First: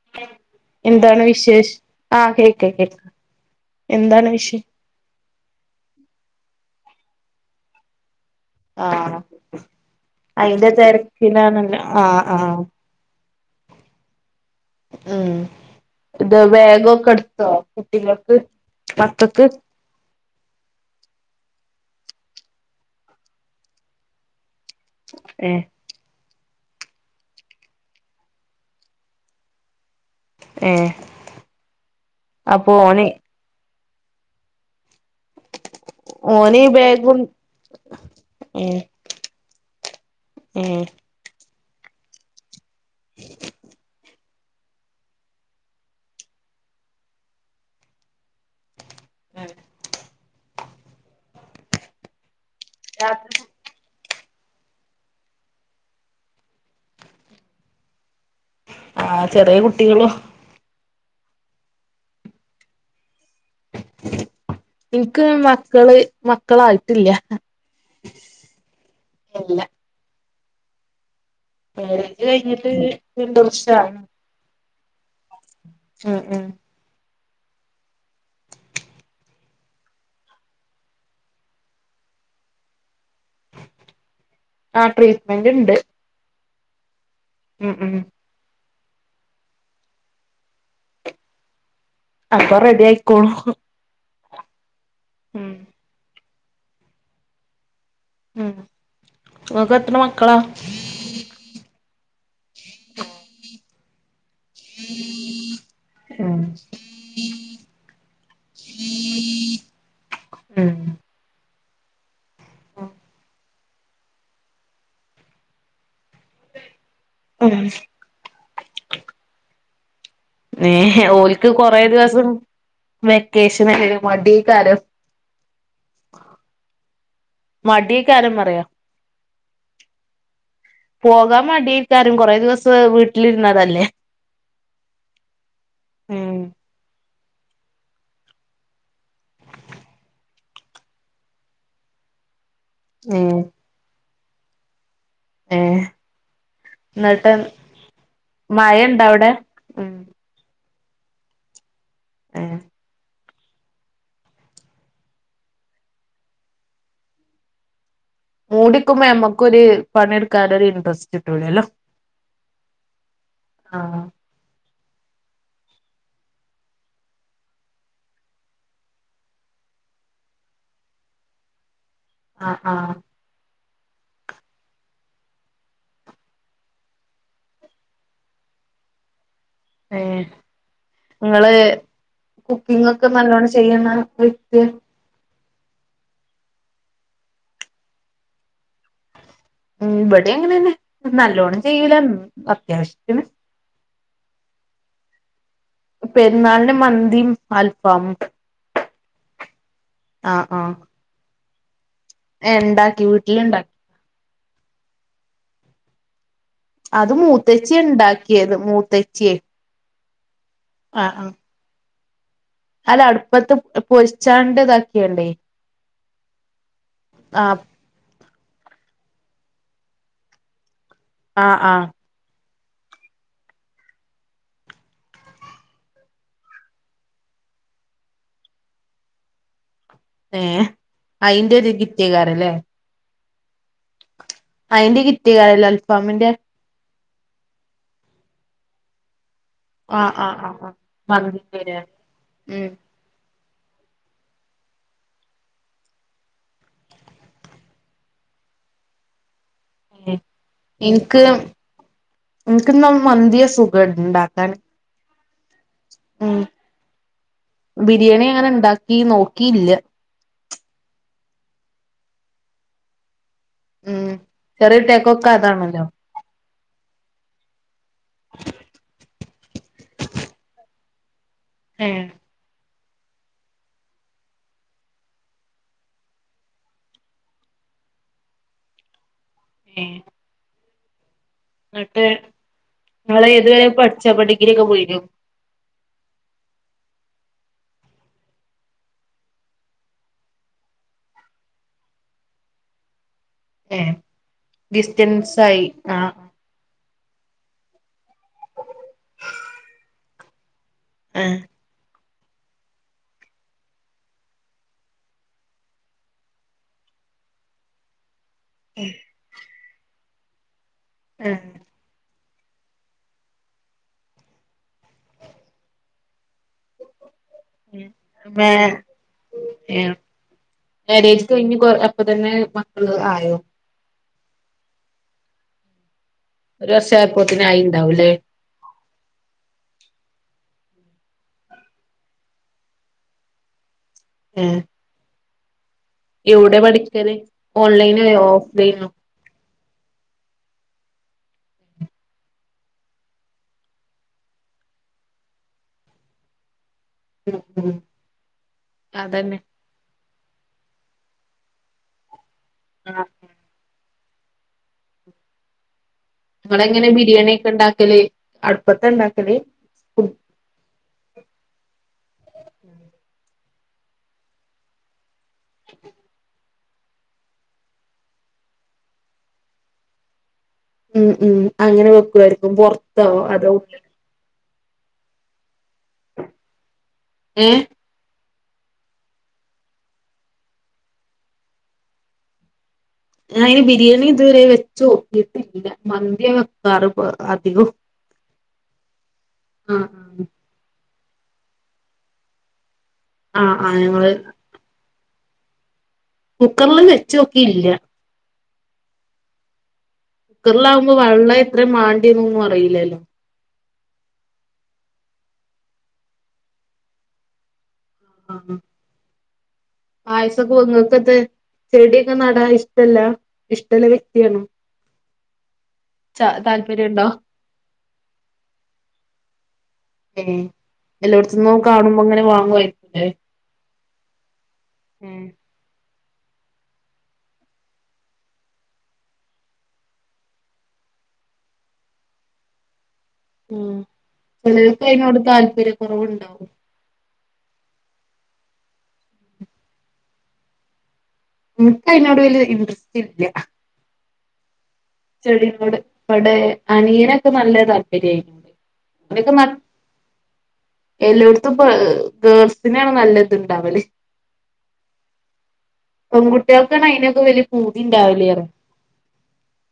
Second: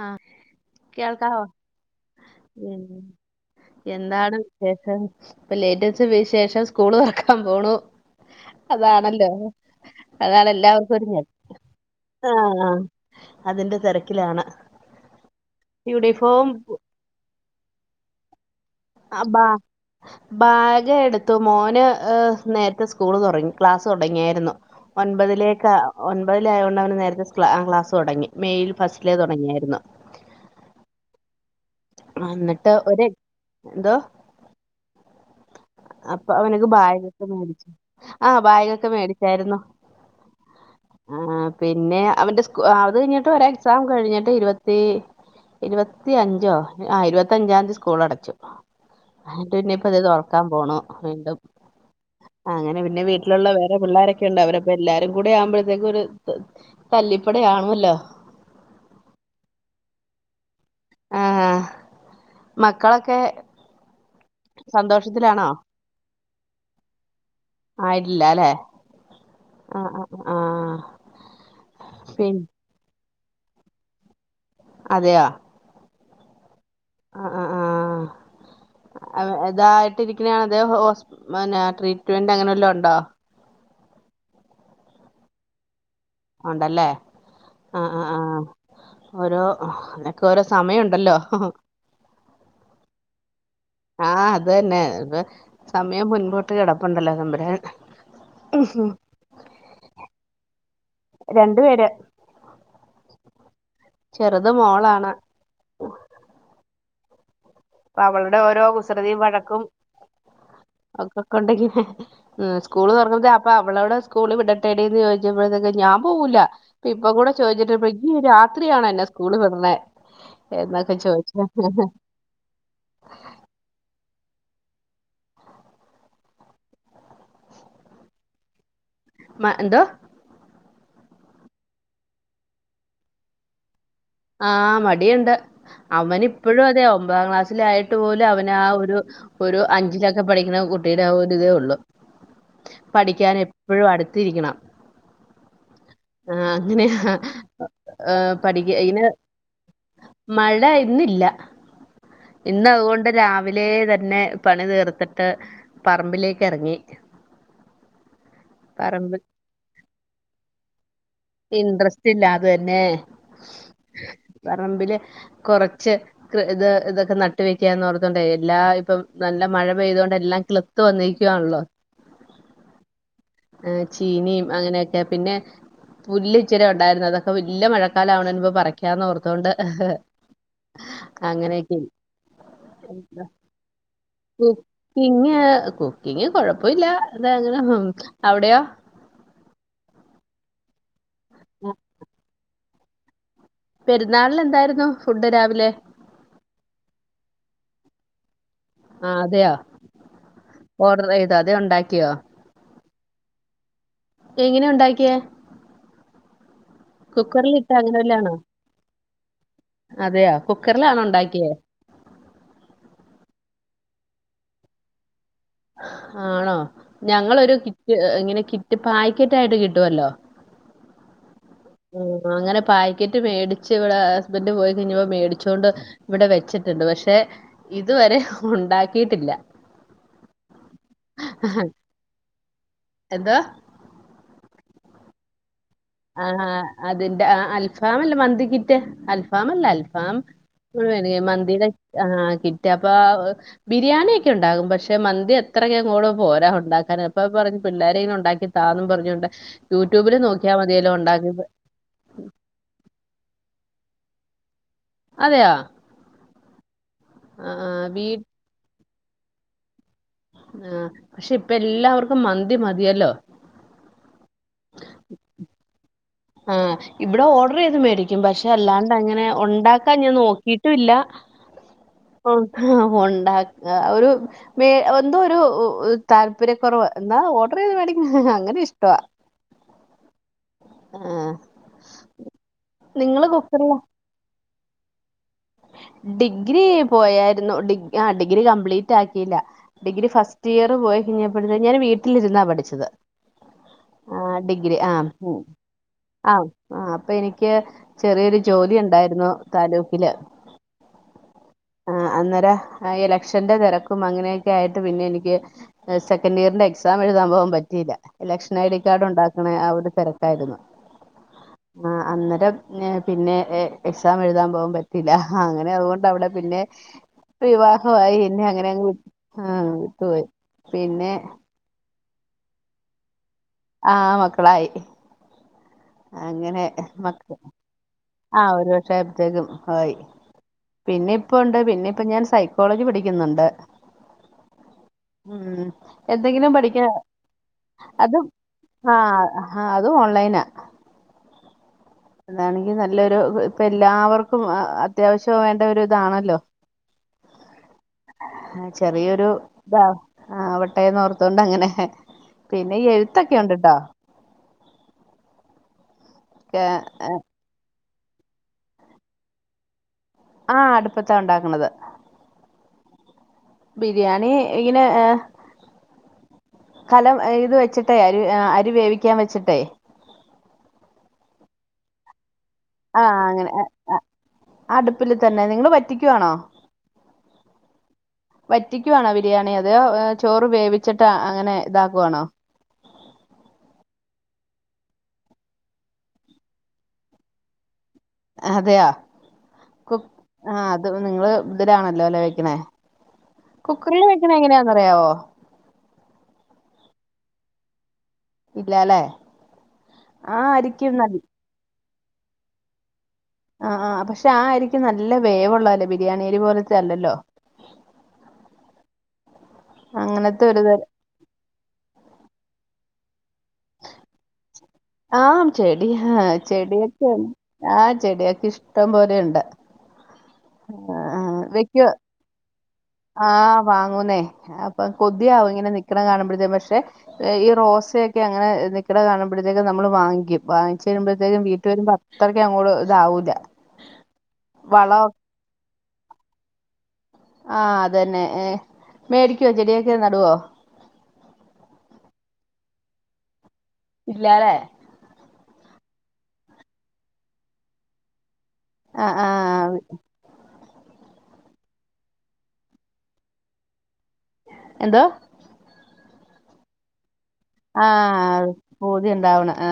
ആഹ് എന്താണ് കേൾക്കാവോ വിശേഷ് ആഹ് കേക്ക കേക്ക എന്താണ് വിഷേ ശേഷം സ്കൂള് തുറക്കാൻ പോണു ആഹ് അതാണല്ലോ അതാണ് എല്ലാവർക്കും ഒരു ആഹ് അതിന്റെ തിരക്കിലാണ് [unintelligible] യൂണിഫോം എടുത്തോ കുട്ടികൾക്ക് ആഹ് ബാ മക്കക്ക് ബാഗ് എടുത്തു മോന് ങ്ങ് നേരത്തെ സ്കൂൾ തുടങ്ങി ക്ലാസ്സ് തുടങ്ങിയായിരുന്നു ഒൻപതിലേക്കാ ഓൻ ഒൻപതിൽ ആയൊണ്ട് അവന് നേരത്തെ ക്ലാ ക്ലാസ് തുടങ്ങി മേയിൽ ഫസ്റ്റിലേ തൊടങ്ങിയായിരുന്നു എ അന്നിട്ട് ഒരെ ന്തോ അപ്പൊ ഓന് അവനക്ക് ബാഗും ബായ്ഗൊക്കെ മേടിച്ചു ആ ഏഹ് ബായ്ഗൊക്കെ മേടിച്ചായിരുന്നു ഏഹ് ആ പിന്നെ അവന്റെ സ് ക്കു അത് കഴിഞ്ഞിട്ട് ഒരു എക്സാം കഴിഞ്ഞിട്ട് ഇരുപത് ത്തീ ഇരുപത്തി അഞ്ചോ ആ ഇരുപത്തിഞ്ചാംതി സ്കൂൾ അടച്ചു ട്ടു ഞ്ഞ്പ്പതി തോ ക്കാൻ പോണോ വീണ്ടും അങ്ങനെ പിന്നെ വീട്ടിലുള്ള വേറെ പിള്ളോരൊക്‌ ക്കെണ്ട അവരപ്പൊ എല്ലാരും കൂടെ ആവുമ്പോഴത്തേക്ക് ഒരു തല്ലിപ്പടയാണല്ലോ ആ ചെറിയ കുട്ടികളോ ആ മക്കളൊക്കെ ഇൻക്ക് സന്തോഷത്തിലാണോ മക്കള് മക്കളായിട്ടില്ല ആയിട്ടില്ല അല്ലെ ആ ആ ആ ളേജ് പിൻ കഴിഞ്ഞിട്ട് രണ്ട് വർഷായി അതെയ ആ അ ആ ആ ആ ഇതായിട്ടിരിക്ക്ണയാണ അതേ ഹോസ് പിന്നെ ട്രീറ്റ്മെന്റ് അങ്ങനെ വല്ലോ ഇണ്ടോ ആ ട്രീറ്റ്മെന്റ് ഇണ്ട് ഉണ്ടല്ലേ ആ ആ ആ ഓരോ അതൊക്കെ ഓരോ സമയംണ്ടല്ലോ അപ്പൊ റെഡി ആയിക്കോളൂ ആ അത് തന്നെ [unintelligible] സമയം മുൻപോട് ട്ട്കിടപ്പുണ്ടല്ലോ തമ്പുരാൻ ഉം ങ്ങക്ക് എത്ര മക്കളാ രണ്ടു പേര് ചെറുത് മോളാണ് ഉം പ്പ അവൾടെ ഓരോ കുസൃതിയും വഴക്കും ഉം ഒക്കെ കൊണ്ട് ഉം സ്കൂള് തൊർ [unintelligible] അപ്പൊ അവളോട് സ്കൂളി വിടട്ടെടിന്ന് ചോയ്ച്ചപ്പോഴത്തേക്കും ഞാൻ പോവൂല്ല. ഇപ്പൊ കൂടെ ചോയ്ച്ചിട്ടിപ്പഴ ഇഞ്ഞ് രാ ത്രിയാണോ എന്നെ സ്കൂളി വിടണെ ഏഹ് ഓൽക്ക് കൊറേ ദിവസം വെക്കേഷന് [unintelligible] മടി എയ്ക്കാരം. മടി എയ്കാരം പറയാ. മ എന്തോ? പോകാൻ മടി എയ്കാരം കൊറെ ദിവസം വീട്ട്ല് ഇര്ന്നതല്ലേ. ആഹ് മടിയുണ്ട് അവൻ ഉം ഇപ്പഴും അതെ ഒ മ്പതാം ക്ലാസ്സിൽ ആയിട്ട് പോലും അവൻ ആ ഒരു ഒരു അഞ്ചിലൊക്കെ പഠിക്കണ കുട്ടിയുടെ ആ ഒരിതേ ഒള്ള്. പഠിക്കാൻ ഏ എപ്പഴും അട് ത്തിരിക്കണം ആഹ് അങ്ങനെയ ഏഹ് പഠി ഴ ഇണ്ടോ അവിടെ ഉം. ഇന്നില്ല. ഏ ഇന്ന് അതുകൊണ്ട് രാ വിലേ തന്നെ പണി തീർത്തിട്ട് പറമ്പിലേക്കെറങ്ങി. മൂടിക്കുമ്പോ ഞമ്മക്കൊര് പണി ഇടുക്കാൻ ഒരു ഇൻട്രസ് ഇൻട്രസ്റ്റ് ഇല്ല അത് തന്നെ ആഹ് പറമ്പില് കൊറച്ച് കൃ ഇത് ഇതൊക്കെ നട്ട് വെക്കാന്നോർത്തോണ്ടേ എല്ലാ ഇപ്പം നല്ല മഴ പെയ്തോണ്ട് എല്ലാം കിളിത്ത് വന്നേക്കുവാണല്ലോ. ആഹ് ആഹ് എ ചീനിയും അങ്ങനെയൊക്കെ പിന്നെ പുല്ല് ഇച്ചിരെ ഉണ്ടായിരുന്നു അതൊക്കെ വല്ലിയ മഴക്കാലം ആവ്ണേന്റെ മുമ്പ് പറയ്ക്കാന്ന് ഓർ ഏ ഇങ്ങൾ അങ്ങനെയൊക്കെ കുക്കിങ്ങ് ഒക്കെ നല്ലോണം ചെയ്യ്ണ വ്യക്തിയ കുക്കിങ് കുക്കിങ് കൊഴപ്പവില്ല തെ അങ്ങനെ ഉം അവിടെയോ ഉം ബടിം അങ്ങനെന്നെ നല്ലോണം ചെയ്യൂല അത്യാവശ്യത്തിന് പെരുന്നാളിൻ എന്തായിരുന്നു ഫുഡ് രാവിലെ പെരുന്നാളിൻ മന്തിം അൽഫാമും ആ അതെയോ ഓർഡറെ അതെ ഉണ്ട എ ഇണ്ട വീട്ടിൽ ഇണ്ടാ എങ്ങനെ ഉണ്ടാക്കിയെ അത് മൂത്തച്ചി ഉണ്ടാക്കിയത് മൂത്തച്ചിയെ അതെയാ കുക്കറിലാണോ ആഹ് ആഹ് ഉണ്ടാക്കിയത് അല്ല അടുപ്പത്ത് പൊരിച്ചാണ്ട് ഇതാക്കിയണ്ടേ ആണോ ഞങ്ങളൊരു ആഹ് കിറ്റ് ഇങ്ങനെ കിറ്റ് പായ ക്കറ്റായിട്ട് കിട്ടുവല്ലോ ആഹ് ആഹ് ആ അങ്ങനെ പാക്കറ്റ് മേടിച്ച് ഇവിടെ ഹസ്ബൻഡ് പോയി കഴഞ്ഞപ്പോ മേടിച്ചുകൊണ്ട് ഇവിടെ വെച്ചിട്ടുണ്ട് പക്ഷെ ഇതുവരെ ഉണ്ടാക്കിട്ടില്ല ഏ അയിന്റെ ഒരു കിറ്റകാരല്ലേ എന്താ അയിൻ്റെ ഈ ആഹഹ അതിന്റെ അൽഫാമല്ല മന്തി കിറ്റ് അ അ അൽഫാം അല്ല ആഹ് അൽഫാം ആഹ് ആഹ് ആഹ് ഹ് മന്തി മന്തിന്റെലേ ആ കിറ്റ് ഉം അപ്പോ ആ ബിരിയാണി ഒക്കെ ഉണ്ടാകും പക്ഷെ മന്തി അത്രക്കങ്ങോടെ പോരാ ഉണ്ടാക്കാൻ അപ്പൊ പറഞ്ഞു പിള്ളേര് ഇങ്ങനെ ഉണ്ടാക്കി താന്നും പറഞ്ഞോണ്ട് യൂട്യൂബില് നോക്കിയാ മതി എനിക്ക് എനിക്ക് പ്പോ മന്തിയാ സുഖം ണ്ടാക്കാന് അതെയോ ഹാ ആ വീ ബിരിയാണി എങ്ങനെ ഇണ്ടാക്ക ീ നോക്കിയില്ല ആ പക്ഷെ ഇപ്പ എല്ലാവർക്കും മന്തി മതിയല്ലോ ഉം ശറീർ ടെക്കോക്കതാണ് ല്ലോ ആഹ് ഇവിടെ ഓർഡർ ചെയ്ത് മേടിക്കും പക്ഷെ അല്ലാണ്ട് അങ്ങനെ ഉണ്ടാക്കാൻ ഞാൻ നോക്കിട്ടുംല്ലാ ആഹ ആ ഉണ്ടാ ഒരു എന്തോ ഒരു താല്പര്യക്കുറവ് എന്നാ ഓർഡറെയ്ത് മേടിക്കും അങ്ങനെ ഇഷ്ടവാ ഉം ആഹ ന്നിട്ട് ങ്ങളേതുവരെ കുക്കറില പഠിച്ച് പഠിക്ക ഡിഗ്രി ഒക്കെ പോയിക്കോ ഡിഗ്രി പോയായിരുന്നു ഡിഗ് ആ ഡിഗ്രി കംപ്ലീറ്റാക്കിയില്ല ഡിഗ്രി ഫസ്റ്റ് ഇയർ പോയി പിന്നെ ഞാൻ വീട്ടിലിരുന്നാ പഠിച്ചത് ഏ ആ ഡിഗ്രി ആഹ് ഡിസ്റ്റൻസ് ആയി ആഹ ആഹ് ആഹ് അപ്പൊ എനിക്ക് ചെറിയൊരു ജോലി ഉണ്ടായിരുന്നു താലൂക്കില് ആ ഉം അന്നേരം എലക്ഷന്റെ തെരക്കും അങ്ങനെയൊക്കെ ആയിട്ട് പിന്നെ എനിക്ക് സെക്കൻഡ് ഇയറിന്റെ എക്സാം എഴുതാൻ പോവാൻ പറ്റിയില്ല ഇലക്ഷൻ ഐ ഡി കാർഡ് ഉണ്ടാക്കണേ അവ തെരക്കായിരുന്നു ആഹ് ആ അന്ന പിന്നെ പിന്നെ എ എക്സാം എഴുതാൻ പോവാൻ പറ്റ അങ്ങനെ അതുകൊണ്ട് അവിടെ പിന്നെ വിവാഹവായി പിന്നെ മേ അങ്ങനെ അങ്ങ് ആ അങ്ങ് ഏഹ് വിട്ടുപോയി പിന്നെ മാരേജ് കഴിഞ്ഞ് കൊ അപ്പൊ തന്നെ മക്കള് ആയോ ആ മക്കളായി ഒരു വർഷായിപ്പോത്തന്നെ ആയി ഉണ്ടാവൂല്ലേ ആ ഒരു വർഷായപ്പോത്തേക്കും ആയി പിന്നെ ഇപ്പൊ ഉണ്ട് പിന്നെ ഇപ്പൊ ഞാൻ സൈക്കോളജി പഠിക്കുന്നൊണ്ട് ഉം ഉം എന്തെങ്കിലും എവിടെയാ പഠിക്ക പഠിക്കല് ഓൺലൈനായോ ഓഫ്‌ലൈനോ ആഹ് ആ അത് ഓൺലൈനാ അതാണെങ്കി നല്ലൊരു ഇപ്പൊ എല്ലാവർക്കും അത്യാവശ്യം വേണ്ട ഒരു ഇതാണല്ലോ ഉം ഉം ആ ചെറിയൊരു അതന്നെ ഇതാ ആ അവട്ടേന്നോർത്തോണ്ട് അങ്ങനെ പിന്നെഈ ആഹ് എഴുത്തൊക്കെ ഉണ്ട്ട്ടോ നിങ്ങളെങ്ങനെ ബിരിയാണി ഒക്കെ ഉണ്ടാക് ക്കല് അടുപ്പത്താണ്ടാക്കല് ആ അടുപ്പത്താ ഉണ്ടാക്കണത് ബിരിയാണി ഇങ്ങനെ ഏ കലം ഇത് വെച്ചിട്ടെ അരി അ അരി വേവിക്കാൻ വെച്ചിട്ടേ ഉം ഉം അങ്ങനെ വെക്കുവ അപ്പൊ പൊറത്താവുവോ അതോ ഉള്ളിലോ അടുപ്പില് തന്നെ നിങ്ങള് റ്റിക്കുവാണോ ഏഹ് വറ്റിക്കുവാണോ ബിരിയാണി അതോ ചോറ് വേവിച്ചിട്ട് അങ്ങനെ ഇതാക്കുവാണോ ഞാനയിന് ബിരിയാണി ഇതുവരെം വെച്ചുനോക്കിട്ടില്ല മന്തിയാ വെക്കാറ് ഇപ്പൊ അധികോം അതെയോ ആ അപ്പൊ നിങ്ങള് ഇതിലെ ആണ് അല്ലേ വെയ്ക്കുന്നെ ആഹ് ആഹ് ആഹ് കുക്കറില് ഞങ്ങള് വെയ്ക്കണെ എങ്ങനെയാന്ന് അറിയാവോ കുക്കർല് വെച്ചോക്കിയില്ല ഇല്ലാലേ കുക്കർലാവുമ്പൊ വെള്ളം എത്രെ മാ യതൊന്നും അറിയില്ലല്ലോ ആ ആ പക്ഷെ ആ അരിക്ക് നല്ല വേവുള്ളതല്ലേ ബിരിയാണിയരി പോലത്തെ അല്ലല്ലോ ആ ആ അങ്ങനത്തെ പായസൊക്കെ ഒരു തര [unintelligible] ചെടിയൊക്കെ നടാൻ ഇഷ് ഇഷ്ടല്ല ഇഷ്ടല്ലെ വ്യക്തിയണോ ആം ചെടി ഹാ താല്പര്യണ്ടോ ചെടിയൊക്കെ ആ ചെടിയൊക്കെ ഇഷ്ടം പോലെയാെണ്ട് ഏയ് എല്ലോട്ത്ത്ന്നും കാണുമ്പങ്ങനെ വാങ്ങ്വേ ആഹ് വാങ്ങൂന്നേ അപ്പൊ ഏഹ് കൊതിയാവും ഇങ്ങനെ നി ക്ക്ണെ കാണ് മ്പഴതേ പക്ഷെ ഈ റോസയൊക്കെ അങ്ങനെ നിൽക്ക്ണെ കാണ് മ്പഴത്തേക്കും‌ നമ്മള് വാങ്ങിക്കും. വാങ്ങിച്ച് വര്മ്പഴത്തേക്കും വീട്ടില് വര്മ്പ അത്രയ്ക്കങ്ങോട് ഉം ലെര്ക്ക് വള അയ്നോട് താല്പര്യ കൊറവ്ണ്ടാകും ആ അതന്നെ ഏ മേടിക്കാേ ചെടിയൊക്കെ നടുവോ ഇൻക്കയ്നോട് വല്യ ഇൻട്രസ്റ്റ് ഇല്ല ഇല്ലാലെ ചെടിനോട് ഇവടെ അനിയനൊക്കെ നല്ല താല്പര്യ അ ആ വ് എല്ലാേട്ത്ത്പ്പ ഗേൾസിനാണ് നല്ല ത്ണ്ടാവല് എന്തോ പെങ്കുട്ട്യാൾക്കാണ് അയ്നൊക്കെ വല്ല്യ ആ അ പൂതിണ്ടാവ്ണ് ആ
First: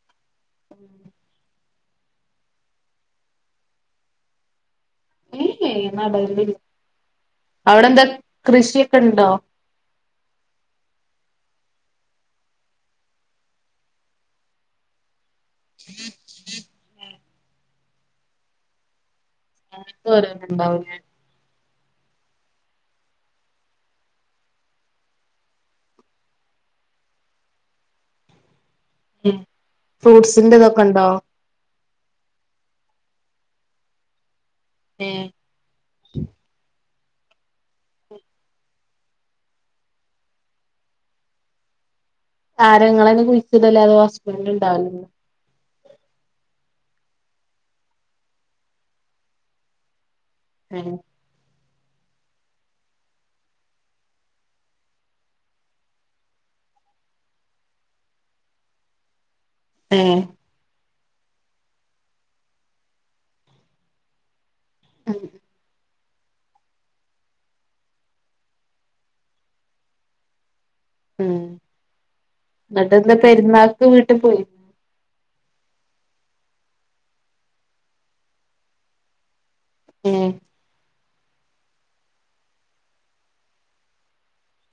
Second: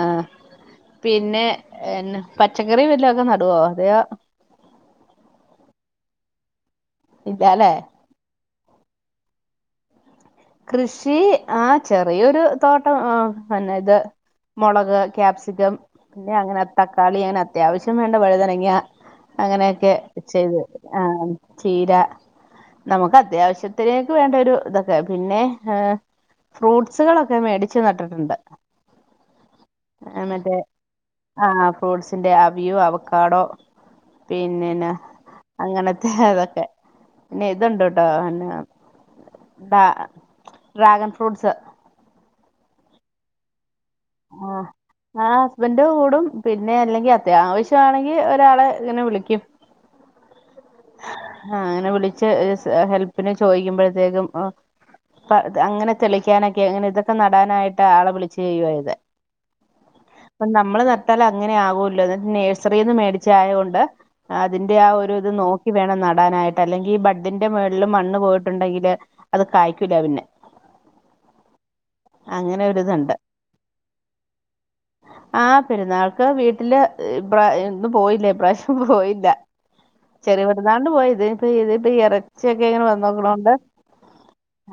പിന്നെ എന്നാ പച്ചക്കറി വല്ലൊക്കെ നടുവോ അതെയാേ [unintelligible] ഇല്ലാലെ അവിടെ എന്താ കൃഷിയൊക്കെ ഉണ്ടോ കൃഷി ആ ചെറിയൊരു തോട്ടം ആ അന്ന ഇത് മുളക്, കാപ്സി കം പിന്നെ അങ്ങനെ തക്കാളി അങ്ങനെ അത്യാവശ്യം വേണ്ട വഴുതനങ്ങയ. അങ്ങനെയൊക്കെ അങ്ങനത്തെ ചെയ്ത് ഓരോന്നുണ്ടാവൂലേ ആ ചീര നമുക്ക് അത്യാവശ്യത്തിനേക്ക് വേണ്ട ഒരു ഇതൊക്കെ. പിന്നെ ഏ ഫ്രൂട്ട്സുകളൊക്കെ മേടിച്ച് നട്ടിട്ടുണ്ട്. ഫ്രൂട്ട്സിന്റെ ഇതൊക്കെ ഉണ്ടോ ഫ്രൂട്ട്സിന്റെഅവ്യൂ അവക്കാടോ പിന്നെന ഏഹ് അങ്ങനത്തെ അതൊക്കെ പിന്നെ ഇതുണ്ടേട്ടോ പിന്നെ ത ഡ്രാഗൺ ഫ്രൂട്ട്സ് ആരാ ഇങ്ങളന്നെ കുഴിച്ച അതല്ലാതെ ഹസ്ബൻഡ് ഉണ്ടാവോ ഹസ്ബെന്റും കൂടും പിന്നെ അല്ലെങ്കിൽ അത്യാവശ്യമാണെങ്കിൽ ഒരാളെ ഇങ്ങനെ വിളിക്കും ഏ ആ അങ്ങനെ വിളിച്ച് ഹെൽപ്പിന് ചോദിക്കുമ്പോഴത്തേക്കും ആ അങ്ങനെ തെളിക്കാനൊക്കെ അങ്ങനെ ഇതൊക്കെ നടാനായിട്ട് ആളെ വിളിച്ചു ചെയ്യുവാ ചെയ്തേ ഏഹ് അപ്പം നമ്മള് ന ട്ടാൽ അങ്ങനെ ആകൂല്ലോ എന്നിട്ട് നേഴ്സറിന്ന് മേടിച്ചയായോണ്ട് ആ തിന്റെ ആഹ് ഒരു രു നോക ടണം നടാനായിട്ട് അല്ലെങ്കീ ബഡ്ഡിന്റെ മേള് ളുംമണ്ണ് പോയിട്ടുണ്ടെങ്കില് അത് കായ്ക്കൂല പിന്നെ. ഉം അങ്ങനെ ഒരിതുണ്ട് ഇന്നട്ടെന്താ പെരുന്നാക്ക് വീട്ട് പോയി ആഹ് പെരുന്നാൾക്ക് വീട്ടില് ഇബ്ര ഇന്നും പോയില്ല ഇപ്രാശ്യം പോയില്ല ഏഹ് ചെറിയ പെരുന്നാള്ന് പോയി. ഇതിന്പ്പ ഇത് ഇപ്പ എറച്യൊക്കെ ഇങ്ങനെ വെന്നൊന്നൊള്ളോണ്ട്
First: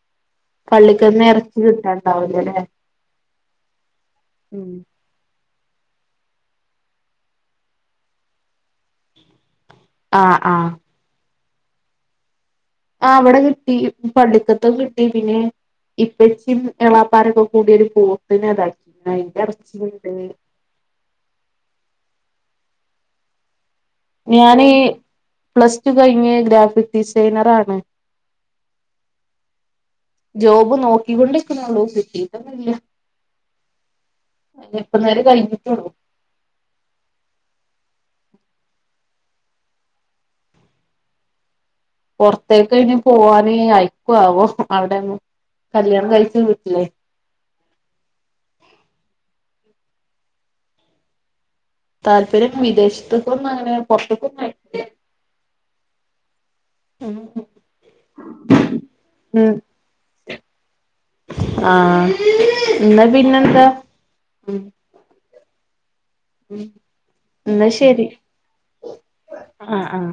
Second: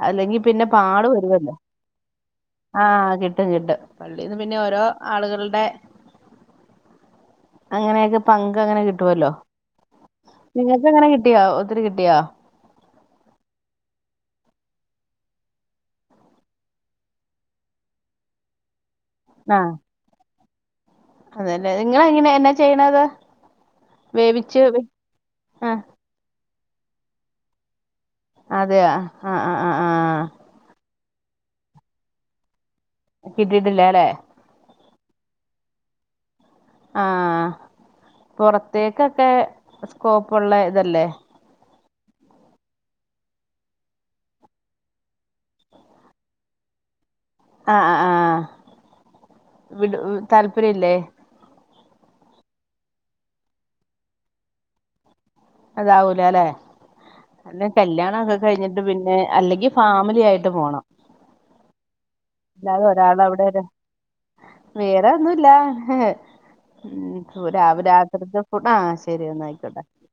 അല്ലെങ്കി പിന്നെ പാടു പള്ളിക്കന്ന് വരോല്ലെ ഇറച്ചി കിട്ടാണ്ടാവൂലല്ലേ ആഹ് കിട്ടും കിട്ടും പള്ളീന്ന് പിന്നെ ഉം ഓരോ ആള്കള്ടെ അങ്ങനെയൊക്കെ പങ്ക് അങ്ങനെ കിട്ടോല്ലോ അഹ് ആഹ് കിട്ട്യോ ഒത്തിരി കിട്ട്യോ ആഹ് ഇവടെ കിട്ടി. പള്ളിക്കത്തൊഹ് കിട്ടി. പിന്നെ ഇപ്പച്ചിം എളാപ്പാരൊക്കെ കൂടിയൊരു പോത്തിനെതാക്കി. ആഹ് അയ്ന്ററച്ചി ചുട്ട് അതല്ലേ നിങ്ങള [unintelligible] എന്താ ചെയ്യ്ണത് ഞാന് ആഹ് പ്ലസ് റ്റു കഴിഞ്ഞ് ഗ്രാഫിക് ഡിസൈനറാണ്. അതെ അഹ് അഹ് ആഹ് അഹ് ആഹ് ക്കി കൊണ്ട്ക്ക്ന്നൊള്ളു കിട്ടീട്ടൊന്നുല്ല കിട്ടിയിട്ടില്ലാല്ലേ [unintelligible] കയിഞ്ഞിട്ടൊള്ളു ആ പൊറത്തേക്കൊക്കെ സ്കോപ്പ്ള്ള ഇതല്ലേ? പൊറത്തേക്കയ്നി പോവാന് അയ്ക്കു ആവോ അവടെ കല്യാണം കഴിച്ച വീട്ടിലേ ആ ആ ആ വിട് താല്പരില്ലേ? താല്പര്യം വിദേശത്ത്ക്കൊന്നും അങ്ങനെ പൊറത്ത്ക്കൊന്നും അയക്കൂല അതാവൂലാലേ അല്ലെ കല്യാണൊക്കെ കഴിഞ്ഞിട്ട് പിന്നെ ഉം അല്ലെങ്കി ഫാമിലി ആയിട്ട് പോണം ആഹ് അല്ലാതെ എന്നാ ഒരാൾ അവിടെ ഒരാ പിന്നെന്താ ഉം വേറെ ഒന്നുല്ല ഹെ ഉം ഉം എന്നാ രാവില ശരി രാത്രിക്കത്തെ ഫുഡ് ആ ശരി എന്നാ ആ ആയിക്കോട്ടെ ആ